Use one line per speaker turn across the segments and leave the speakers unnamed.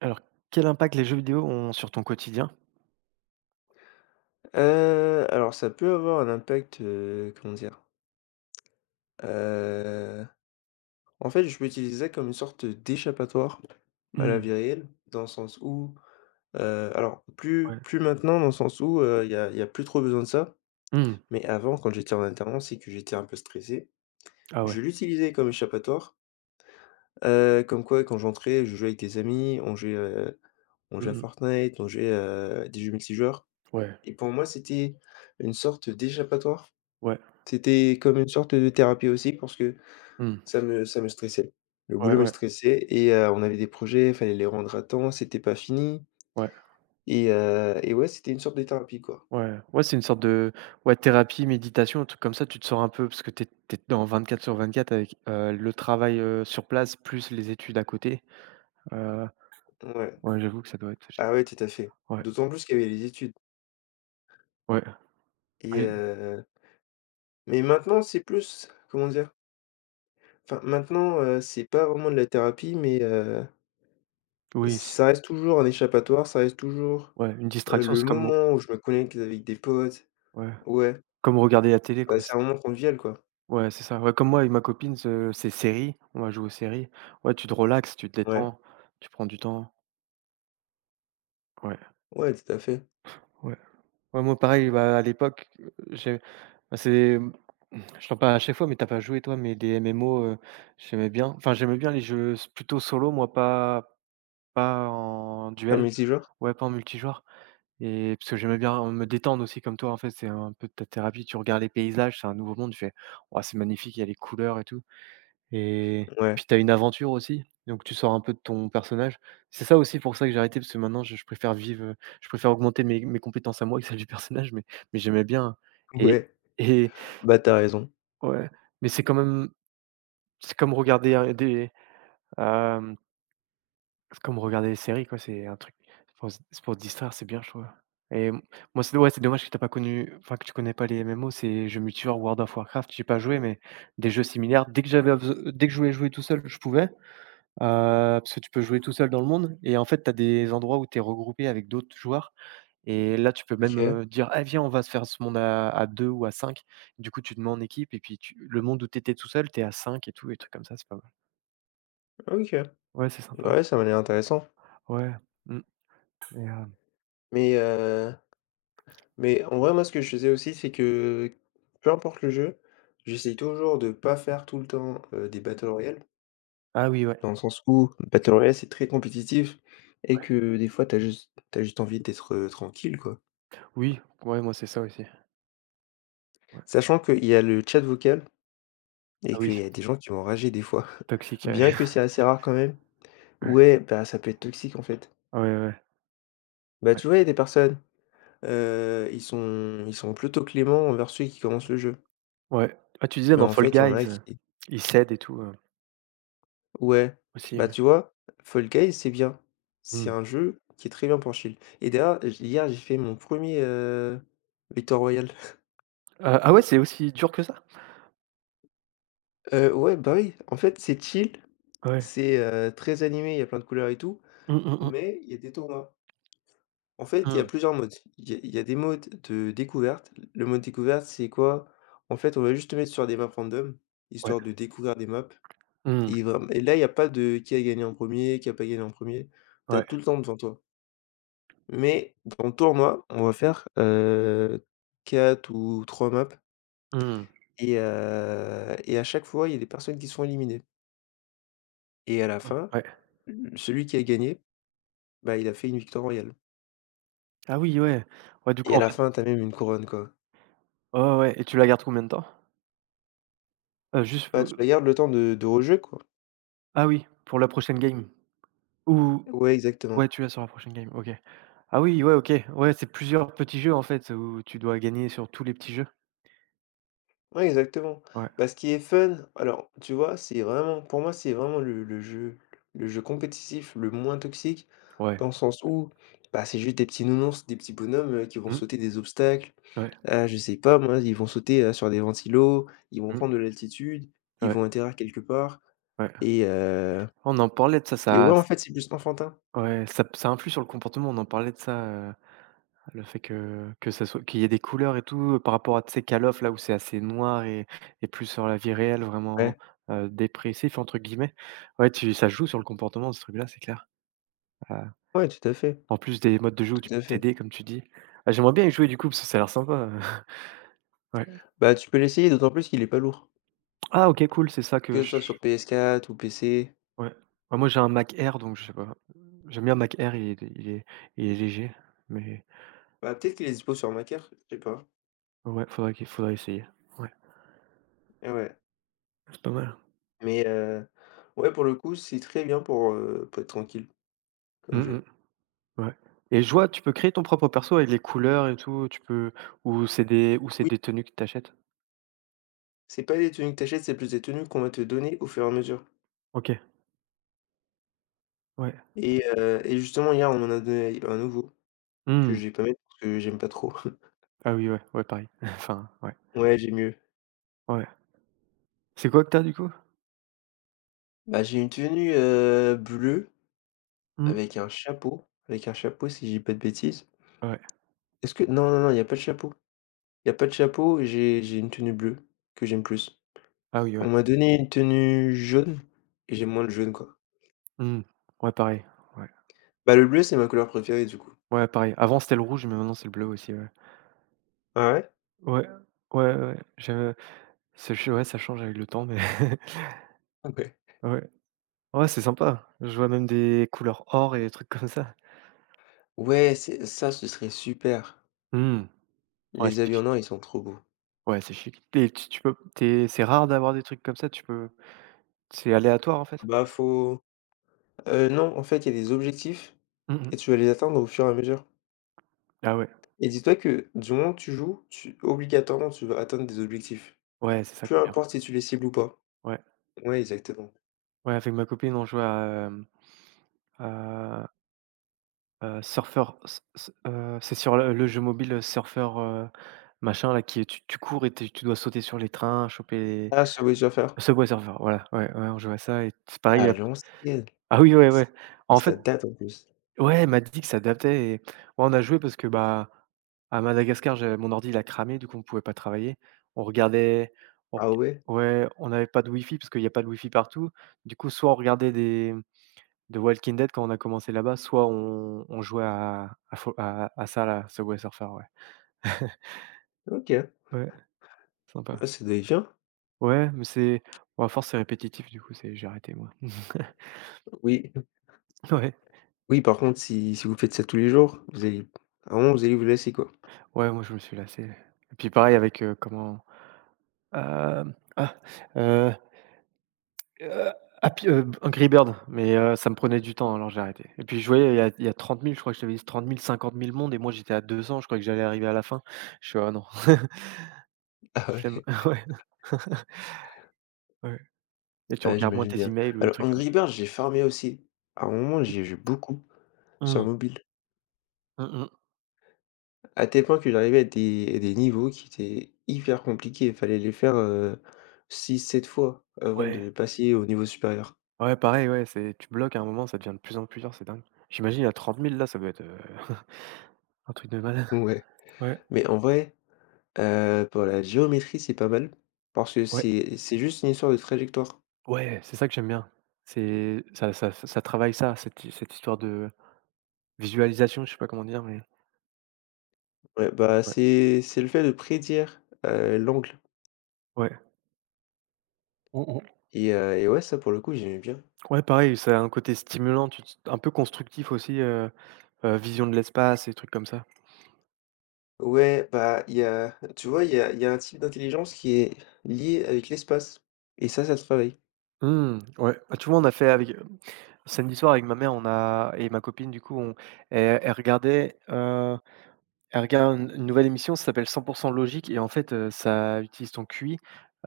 Alors, quel impact les jeux vidéo ont sur ton quotidien?
Alors ça peut avoir un impact, comment dire? Heu, En fait, je peux utiliser ça comme une sorte d'échappatoire à la
Mmh,
vie réelle, dans le sens où, alors plus
ouais.
plus maintenant dans le sens où, il y a plus trop besoin de ça,
Mmh.
mais avant quand j'étais en alternance et que j'étais un peu stressé,
Ah ouais.
je l'utilisais comme échappatoire, comme quoi quand j'entrais, je jouais avec des amis, on jouait, heu, on
Mmh
jouait à
mh.
Fortnite, on jouait à des jeux multijoueurs
Ouais,
et pour moi, c'était une sorte d'échappatoire.
ouais.
C'était comme une sorte de thérapie aussi parce que
Mmh.
ça me stressait. Le
Ouais,
boulot me
ouais,
stressait et on avait des projets, fallait les rendre à temps, c'était pas fini
ouais,
et ouais, c'était une sorte de thérapie, quoi.
ouais. Ouais, c'est une sorte de, ouais, thérapie, méditation, un truc comme ça. Tu te sors un peu parce que tu es dans 24/24 avec, le travail, sur place plus les études à côté. Heu,
Ouais.
ouais, j'avoue que ça doit être,
Ah ouais, tout à fait.
ouais,
D'autant plus qu'il y avait les études
ouais,
et
ouais,
heu mais maintenant, c'est plus comment dire? Enfin, maintenant, c'est pas vraiment de la thérapie mais
oui, c'est,
ça reste toujours un échappatoire, ça reste toujours,
ouais, une distraction,
le
c'est comme,
moment où je me connecte avec des potes.
ouais,
Ouais,
comme regarder la télé,
bah,
quoi.
c'est un moment convivial, quoi.
Ouais, c'est ça. Ouais, comme moi avec ma copine, ce c'est séries, on va jouer aux séries. Ouais, tu te relaxes, tu te
Ouais,
détends, tu prends du temps. Ouais,
ouais, tout à fait.
ouais. Ouais, moi pareil, bah, à l'époque, j'ai bah, c'est mmh, je t'en parle à chaque fois, mais t'as pas joué toi, mais des MMO, j'aimais bien. Enfin, j'aimais bien les jeux s plutôt solo, moi, pas en
Un
duel.
multijoueur?
Ouais, pas en multijoueur et parce que j'aimais bien me détendre aussi comme toi, en fait, c'est un peu de ta thérapie. Tu regardes les paysages, c'est un nouveau monde, tu fais: «Waouh, c'est magnifique, il y a les couleurs et tout». Et
Ouais,
puis tu as une aventure aussi, donc tu sors un peu de ton personnage. C'est ça aussi pour ça que j'ai arrêté, parce que maintenant je préfère vivre, je préfère augmenter mes compétences à moi que celles du personnage, mais j'aimais bien et
ouais,
et
bah, t'as raison.
ouais, mais c'est quand même c'est comme regarder, hem, c'est comme regarder des séries quoi, c'est un truc c'est pour se distraire, c'est bien je trouve et m moi c'est ouais, c'est dommage que t'as pas connu enfin que tu connais pas les MMO, c'est jeux multijoueurs World of Warcraft, j'ai pas joué, mais des jeux similaires. Dès que j'avais beso dès que je voulais jouer tout seul, je pouvais. Parce que tu peux jouer tout seul dans le monde et en fait, tu as des endroits où tu es regroupé avec d'autres joueurs et là, tu peux même,
OK,
dire: ah viens, on va se faire ce monde à 2 ou 5 coup, tu te mets en équipe et puis tu le monde où tu étais tout seul, tu es 5 tout et trucs comme ça, c'est pas mal.
OK.
Ouais, c'est
Bah,
sympa.
ouais, ça m'a l'air intéressant.
Ouais, mmh et
Mais heu, mais en vrai, moi, ce que je faisais aussi, c'est que peu importe le jeu, j'essaye toujours de pas faire tout le temps, des battle royale,
ah oui, ouais,
dans le sens où battle royale, c'est très compétitif et
ouais.
que des fois, tu as juste envie d'être, tranquille, quoi.
Oui, ouais, moi, c'est ça aussi. Ouais.
Sachant qu'il y a le chat vocal et
Ah oui,
qu'il y a des gens qui vont rager des fois,
toxique, ouais.
bien que c'est assez rare quand même.
Ouais.
Ouais, bah, ça peut être toxique, en fait.
Ouais, ouais, ouais.
Bah, tu vois, il y a des personnes. Ils sont plutôt cléments envers ceux qui commencent le jeu.
Ouais. Ah, tu disais
Mais
dans
en
Fall
fait, il y en a
Guys,
qui,
ils s'aident et tout,
ouais,
aussi,
bah,
ouais.
tu vois? Fall Guys, c'est bien. C'est
Mmh.
un jeu qui est très bien pour chill. Et d'ailleurs, j hier, j'ai fait mon premier er victoire royale.
Ah ouais, c'est aussi dur que ça?
Ouais, bah, oui, en fait, c'est chill,
Ouais.
c'est, très animé, il y a plein de couleurs et tout,
Mmh, mmh mh.
mais il y a des tournois. En fait, il y a
Mmh.
plusieurs modes. Il y a des modes de découverte. Le mode découverte, c'est quoi? En fait, on va juste te mettre sur des maps random,
Ouais.
histoire de découvrir des maps.
Mmh.
Et là, il y a pas de qui a gagné en premier qui a pas gagné en premier er Tu as tout
Ouais,
le temps devant toi. Mais dans le tournoi, on va faire, 4 ou 3 maps
mmh,
et à chaque fois, il y a des personnes qui sont éliminées et à la fin,
ouais.
l celui qui a gagné, bah, il a fait une victoire royale
Ah oui, ouais. Ouais, du
et
coup,
à
en
la
fait
fin, tu as même une couronne, quoi.
ouais, ouais, ouais et tu la gardes combien de temps? Heu, juste,
Bah, tu la
heu
gardes le temps de rejeu, quoi.
ah oui, pour la prochaine game? Ou
Ouais, exactement.
ouais, tu l'as sur la prochaine game, OK. Ah oui, ouais, OK. Ouais, c'est plusieurs petits jeux, en fait, où tu dois gagner sur tous les petits jeux?
Ouais, exactement.
Ouais,
Bah, ce qui est fun, alors, tu vois, c'est vraiment pour moi, c'est vraiment le jeu compétitif le moins toxique,
ouais.
dans le sens où, bah, c'est juste des petits nounours, des petits bonhommes, qui vont
Mmh,
sauter des obstacles.
ouais,
Je sais pas moi, ils vont sauter, sur des ventilos, ils vont
mmh,
prendre de l'altitude, ils
ouais,
vont atterrir quelque part
ouais.
et heu
On en parlait de ça,
et
ça
ouais, en
s
fait, c'est plus enfantin.
ouais, ça p ça influe sur le comportement, on en parlait de ça, le fait que ça soit qu'il y ait des couleurs et tout, par rapport à, tu sais, Call of là où c'est assez noir et plus sur la vie réelle vraiment,
Ouais,
«dépressif» entre guillemets. Ouais, tu ça joue sur le comportement ce truc-là, c'est clair. Heu,
ouais, tout à fait,
En plus des modes de jeu où tu
tout à
peux
fait.
t'aider comme tu dis. Ah j'aimerais bien y jouer du coup parce que ça a l'air sympa, ouais. Mmh.
Bah, tu peux l'essayer d'autant plus qu'il est pas lourd,
Ah OK cool, c'est ça que
que ce
je
soit sur PS4 ou PC.
ouais. Bah, moi j'ai un Mac Air donc je sais pas. J'aime bien Mac Air, il est il est léger mais
Bah, peut-être qu'il est dispo sur Mac je sais pas.
ouais, faudrait essayer. Ouais,
Et ouais.
c'est pas mal.
Mais ouais, pour le coup, c'est très bien pour être tranquille
Mmh
comme
mh.
jeu.
Ouais et je vois, tu peux créer ton propre perso avec les couleurs et tout, tu peux ou c'est
Oui,
des tenues que tu achètes?
c'est pas des tenues que tu c'est plus des tenues qu'on va te donner au fur et à mesure
OK, ouais.
et justement, hier, on m'en a donné un nouveau que
Mmh.
je vais pas mettre parce que j'aime pas trop.
Ah oui, ouais, ouais, pareil. Enfin, ouais,
Ouais, j'ai mieux.
ouais. C'est quoi que tu du coup?
Bah, j'ai une tenue, bleue
Mmh.
avec un chapeau si j'ai pas de bêtises.
Ouais.
Est-ce que non, non, non, il y a pas de chapeau. Il y a pas de chapeau, j'ai une tenue bleue que j'aime plus.
Ah oui, ouais.
On m'a donné une tenue jaune et j'aime moins le jaune, quoi.
Mmh. Ouais, pareil, ouais.
Bah, le bleu, c'est ma couleur préférée, du coup.
Ouais, pareil. Avant, c'était le rouge, mais maintenant, c'est le bleu aussi, ouais.
Ah ouais?
Ouais, ouais, ouais. Je c'est ch ouais, ça change avec le temps, mais
OK.
ouais. Ouais, c'est sympa. Je vois même des couleurs or et des trucs comme ça.
Ouais, c'est ça, ce serait super.
Mmh. Ouais,
Les
c'est
habits en or,
chic.
ils sont trop beaux.
Ouais, c'est chic et tu tu peux t'es, c'est rare d'avoir des trucs comme ça, tu peux C'est aléatoire, en fait?
Bah, faut non, en fait, il y a des objectifs
Mmh
et
mh.
tu vas les atteindre au fur et à mesure.
Ah ouais.
Et dis-toi que du moment que tu joues, tu obligatoirement, tu vas atteindre des objectifs.
Ouais, c'est ça qui
Peu
est bien.
importe si tu les cibles ou pas.
Ouais.
Ouais, exactement.
Ouais, avec ma copine, on jouait à, à à Surfer s s c'est sur le jeu mobile, Surfer, machin là, qui est tu tu cours et tu tu dois sauter sur les trains, choper
Ah, ce Witcher faire.
les Subway Surfer, voilà, ouais, ouais, on jouait à ça et c'est pareil,
Ah l'ancienne.
ah oui, ouais,
C
ouais.
Et
En
ça
fait
date en plus.
ouais, elle m'a dit que ça adaptait et ouais, on a joué parce que, bah, à Madagascar, j'avais mon ordi, il a cramé, du coup, on pouvait pas travailler. On regardait on
Ah ouais?
ouais, on n'avait pas de Wi-Fi parce qu'il y a pas de Wi-Fi partout. Du coup, soit on regardait des de Walking Dead quand on a commencé là-bas, soit on jouait à Fo à ça là, Subway Surfer, ouais.
OK.
Ouais, sympa.
Ah, ça doit être bien.
Ouais, mais c'est bon, à force, c'est répétitif, du coup, c'est j'ai arrêté, moi.
Oui.
Ouais,
Oui, par contre, si vous faites ça tous les jours, vous allez à un moment, vous allez vous lasser, quoi.
ouais, moi, je me suis lassé et puis pareil avec, hem, ah, euh, Heu, Happy, Angry Birds, mais ça me prenait du temps, alors j'ai arrêté et puis je voyais il y a 30 000, je crois que je t'avais dit 30 000 50 000 et moi j'étais à 200 je crois que j'allais arriver à la fin. Je suis «Ah non,
Ah
flemme».
ouais.
Ouais. Ouais et tu
Bah,
regardes moins
j'imagine
tes
bien.
emails ou des
Alors
trucs comme
Angry
ça.
Birds, j'ai farmé aussi. À un moment, j'y ai joué beaucoup
Mmh
sur
mh.
mobile,
Mmh
à tel point que j'arrivais à des niveaux qui étaient hyper compliqués. Il fallait les faire, six sept fois avant
Ouais.
de passer au niveau supérieur.
Ouais, pareil, ouais, c'est tu bloques à un moment, ça devient de plus en plus dur, c'est dingue. J'imagine à 30 000, ça doit être, un truc de malade.
Ouais,
Ouais.
mais en vrai, pour la géométrie, c'est pas mal parce que
Ouais.
c'est juste une histoire de trajectoire.
Ouais, c'est ça que j'aime bien. C'est ça travaille ça, cette histoire de visualisation, je sais pas comment dire, mais
Ouais, bah,
ouais.
c'est le fait de prédire, l'angle
Ouais. Mmh mh.
et ouais, ça, pour le coup, j'aimais bien.
Ouais, pareil, ça a un côté stimulant, tu te un peu constructif aussi, vision de l'espace et trucs comme ça.
Ouais, bah, tu vois, il y a un type d'intelligence qui est lié avec l'espace. Et ça se travaille.
Mmh, ouais. Bah, tu vois, on a fait avec, samedi soir avec ma mère, on a et ma copine du coup, on elle regardait, elle regarde une nouvelle émission, ça s'appelle «100 logique» et en fait, ça utilise ton QI.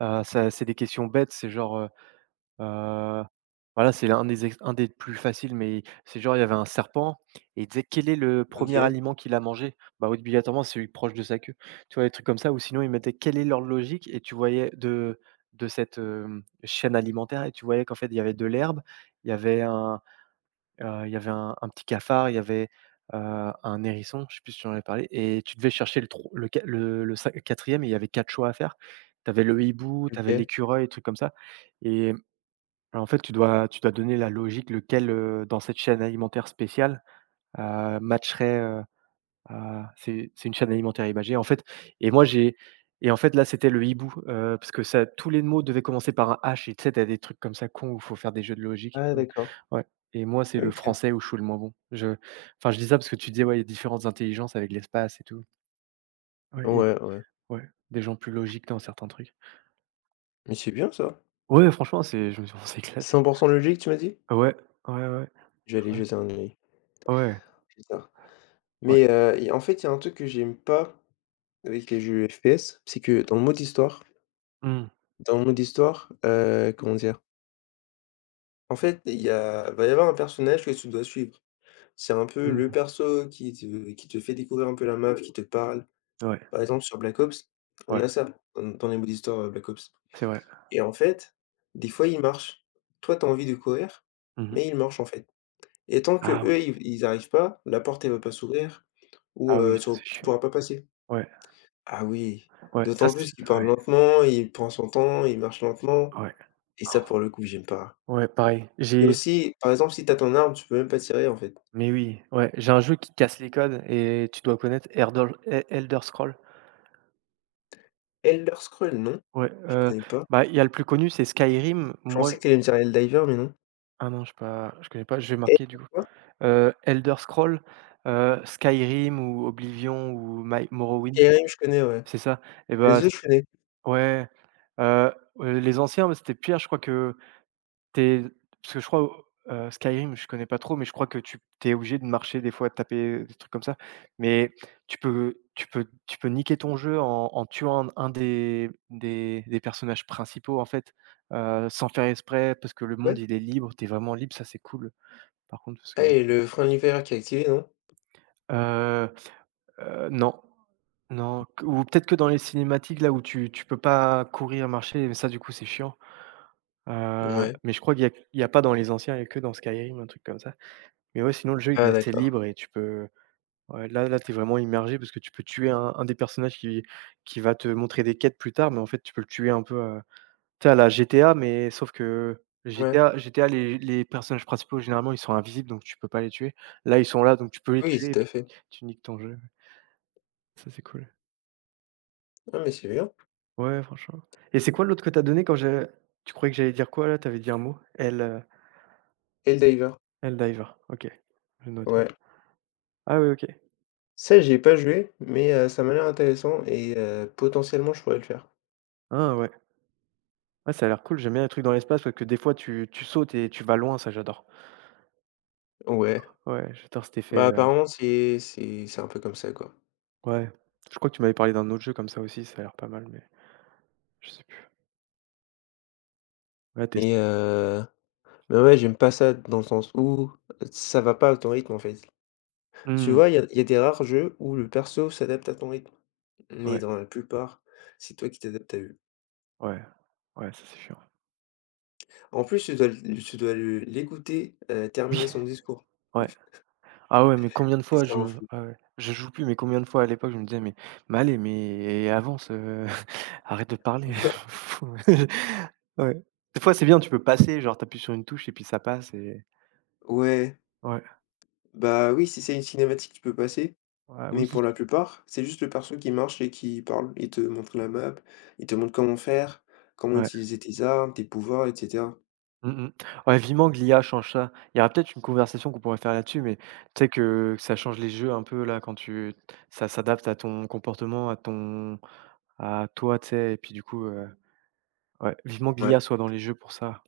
Ça c'est des questions bêtes, c'est genre, Heu, voilà, c'est l'un des ex un des plus faciles, mais c'est genre, il y avait un serpent et il disait: «Quel est le premier
OK,
aliment qu'il a mangé?» Bah, obligatoirement, c'est celui proche de sa queue. Tu vois, des trucs comme ça ou sinon, ils mettaient: «Quelle est l'ordre logique?» et tu voyais de cette, chaîne alimentaire et tu voyais qu'en fait, il y avait de l'herbe, il y avait un, il y avait un petit cafard, il y avait, heu, un hérisson, je sais plus si j'en avais parlé et tu devais chercher le tro le qua le cin 4 et il y avait 4 à faire. Tu avais le hibou, tu avais
OK.
l'écureuil, des trucs comme ça et alors, en fait, tu dois donner la logique, lequel, dans cette chaîne alimentaire spéciale, matcherait, à c'est une chaîne alimentaire imagée, en fait et moi, j'ai et en fait, là, c'était le hibou, parce que ça tous les mots devaient commencer par un H et tu sais, t'as des trucs comme ça cons où il faut faire des jeux de logique et
Ah,
tout,
d'accord.
ouais et moi, c'est le
OK.
français où je suis le moins bon. Je enfin, je dis ça parce que tu disais, ouais, il y a différentes intelligences avec l'espace et tout. Ouais, il y a
Ouais, ouais.
ouais, des gens plus logiques dans certains trucs.
Mais c'est bien ça.
Ouais, franchement, c'est je me suis on s'est éclaté.
100% logique, tu m'as dit?
Ouais, ouais, ouais,
Je vais aller
ouais,
jeter un œil
ouais,
plus tard.
ouais.
En fait, il y a un truc que j'aime pas avec les jeux FPS, c'est que dans le mode histoire,
Mmh.
dans le mode histoire, comment dire? En fait, va y avoir un personnage que tu dois suivre. C'est un peu le
Mmh.
perso qui te fait découvrir un peu la map, qui te parle.
Ouais,
Par exemple, sur Black Ops, on
ouais,
a ça dans les modes histoire, Black Ops
c'est vrai.
et en fait, des fois, ils marchent. Toi, tu as envie de courir,
Mmh mh.
mais ils marchent, en fait et tant
Ah oui,
qu'eux, ils arrivent pas, la porte, elle va pas s'ouvrir ou
ah oui,
tu
ça, c'est
tu
chiant.
pourras pas passer.
Ouais,
Ah oui,
ouais, ça,
d'autant
c'est
plus qu'il parle lentement, il prend son temps, il marche lentement
ouais, ouais.
et
Oh,
ça, pour le coup, j'aime pas.
ouais, pareil.
Et
J'ai
aussi, par exemple, si t'as ton arme, tu peux même pas tirer, en fait.
mais oui, ouais, j'ai un jeu qui casse les codes et tu dois connaître Erdol E Elder Scrolls.
Elder Scroll non,
Ouais,
je connais pas.
bah, il y a le plus connu, c'est Skyrim.
Je pensais
Moi
que tu allais me dire Helldiver, mais non.
ah non, j'ai pas je connais pas, je vais marquer
Elder
du coup.
quoi?
Elder Scrolls, Skyrim ou Oblivion ou My Morrowind,
Skyrim, je connais, ouais.
c'est ça? Et bah,
Les
c
autres, je connais.
ouais, heu les anciens, bah, c'était pire, je crois que Tu parce que je crois au Skyrim, je connais pas trop, mais je crois que tu es obligé de marcher des fois, de taper, des trucs comme ça. Mais tu peux niquer ton jeu en tuant un des personnages principaux, en fait, sans faire exprès, parce que le monde,
Ouais.
il est libre. T'es vraiment libre, ça, c'est cool. Par contre, parce
Ah
que
et le frein de l'hiver qui est activé, non?
heu non, non, q ou peut-être que dans les cinématiques, là où tu peux pas courir, marcher, mais ça, du coup, c'est chiant.
Ouais.
Mais je crois qu'il y a pas dans les anciens, il y a que dans Skyrim, un truc comme ça. Mais ouais, sinon le jeu il
Ah
est assez
d'accord.
libre et tu peux, ouais, là là, t'es vraiment immergé parce que tu peux tuer un des personnages qui va te montrer des quêtes plus tard, mais en fait, tu peux le tuer un peu, tu sais à la GTA, mais sauf que
Ouais.
GTA les personnages principaux généralement ils sont invisibles donc tu peux pas les tuer. Là, ils sont là donc tu peux les
Oui,
tuer et
tout à
puis
fait.
tu niques ton jeu. Ça, c'est cool.
Ah mais c'est bien.
Ouais, franchement, et c'est quoi l'autre que t'as donné quand j'ai tu croyais que j'allais dire quoi là? T'avais dit un mot?
Et le diver.
Diver, OK, je vais noter.
Ouais.
Ah oui, OK.
Ça, j'y ai pas joué, mais ça m'a l'air intéressant et potentiellement, je pourrais le faire.
Ah ouais. Ouais, ça a l'air cool, j'aime bien les trucs dans l'espace parce que des fois tu sautes et tu vas loin, ça j'adore.
Ouais.
Ouais, j'adore cet effet,
Bah, apparemment, c'est un peu comme ça, quoi.
ouais. Je crois que tu m'avais parlé d'un autre jeu comme ça aussi, ça a l'air pas mal, mais je sais plus. Ouais, tester.
Mais heu, mais ouais, j'aime pas ça dans le sens où ça va pas à ton rythme, en fait. Tu
Mmh.
vois, il y a des rares jeux où le perso s'adapte à ton rythme, mais
Ouais,
dans la plupart, c'est toi qui t'adaptes à eux.
ouais, ouais, ça c'est chiant.
En plus, tu dois le l'écouter,
Oui,
terminer son discours.
ouais. Ah ouais, mais combien de
Et
fois
ça
je
en fait.
ah ouais, je joue plus, mais combien de fois à l'époque je me disais: mais allez, mais avance, arrête de parler». Fou. Ouais. Des fois c'est bien, tu peux passer, genre t'appuies sur une touche et puis ça passe et
Ouais,
ouais.
bah, oui, si c'est une cinématique, tu peux passer,
Ouais
mais
oui.
pour la plupart, c'est juste le perso qui marche et qui parle. Il te montre la map, il te montre comment faire, comment
Ouais.
utiliser tes armes, tes pouvoirs, et cetera.
Mmh mh. Ouais, vivement que l'IA change ça. Il y aura peut-être une conversation qu'on pourrait faire là-dessus, mais tu sais que ça change les jeux un peu là quand tu ça s'adapte à ton comportement, à ton à toi, tu sais? Et puis du coup, ouais, vivement que l'IA
Ouais.
soit dans les jeux pour ça.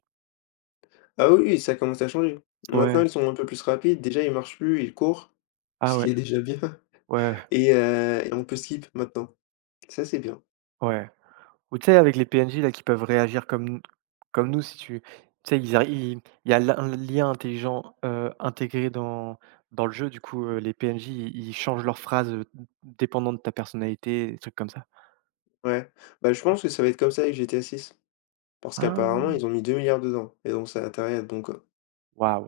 Ah oui, oui, ça commence à changer. Maintenant,
Ouais.
ils sont un peu plus rapides. Déjà, ils marchent plus, ils courent,
Ah
ce qui
ouais.
est déjà bien
Ouais,
et on peut skip maintenant. Ça, c'est bien.
ouais. Ou tu sais avec les PNJ là qui peuvent réagir comme nous si tu sais ils arri ils il y a l'IA intelligent, intégré dans le jeu du coup, les PNJ ils changent leurs phrases, d dépendant de ta personnalité, des trucs comme ça.
Ouais. Bah, je pense que ça va être comme ça avec GTA 6 parce qu'apparemment,
Ah!
ils ont mis 2 milliards dedans et donc ça a intérêt à être bon, quoi.
Waouh!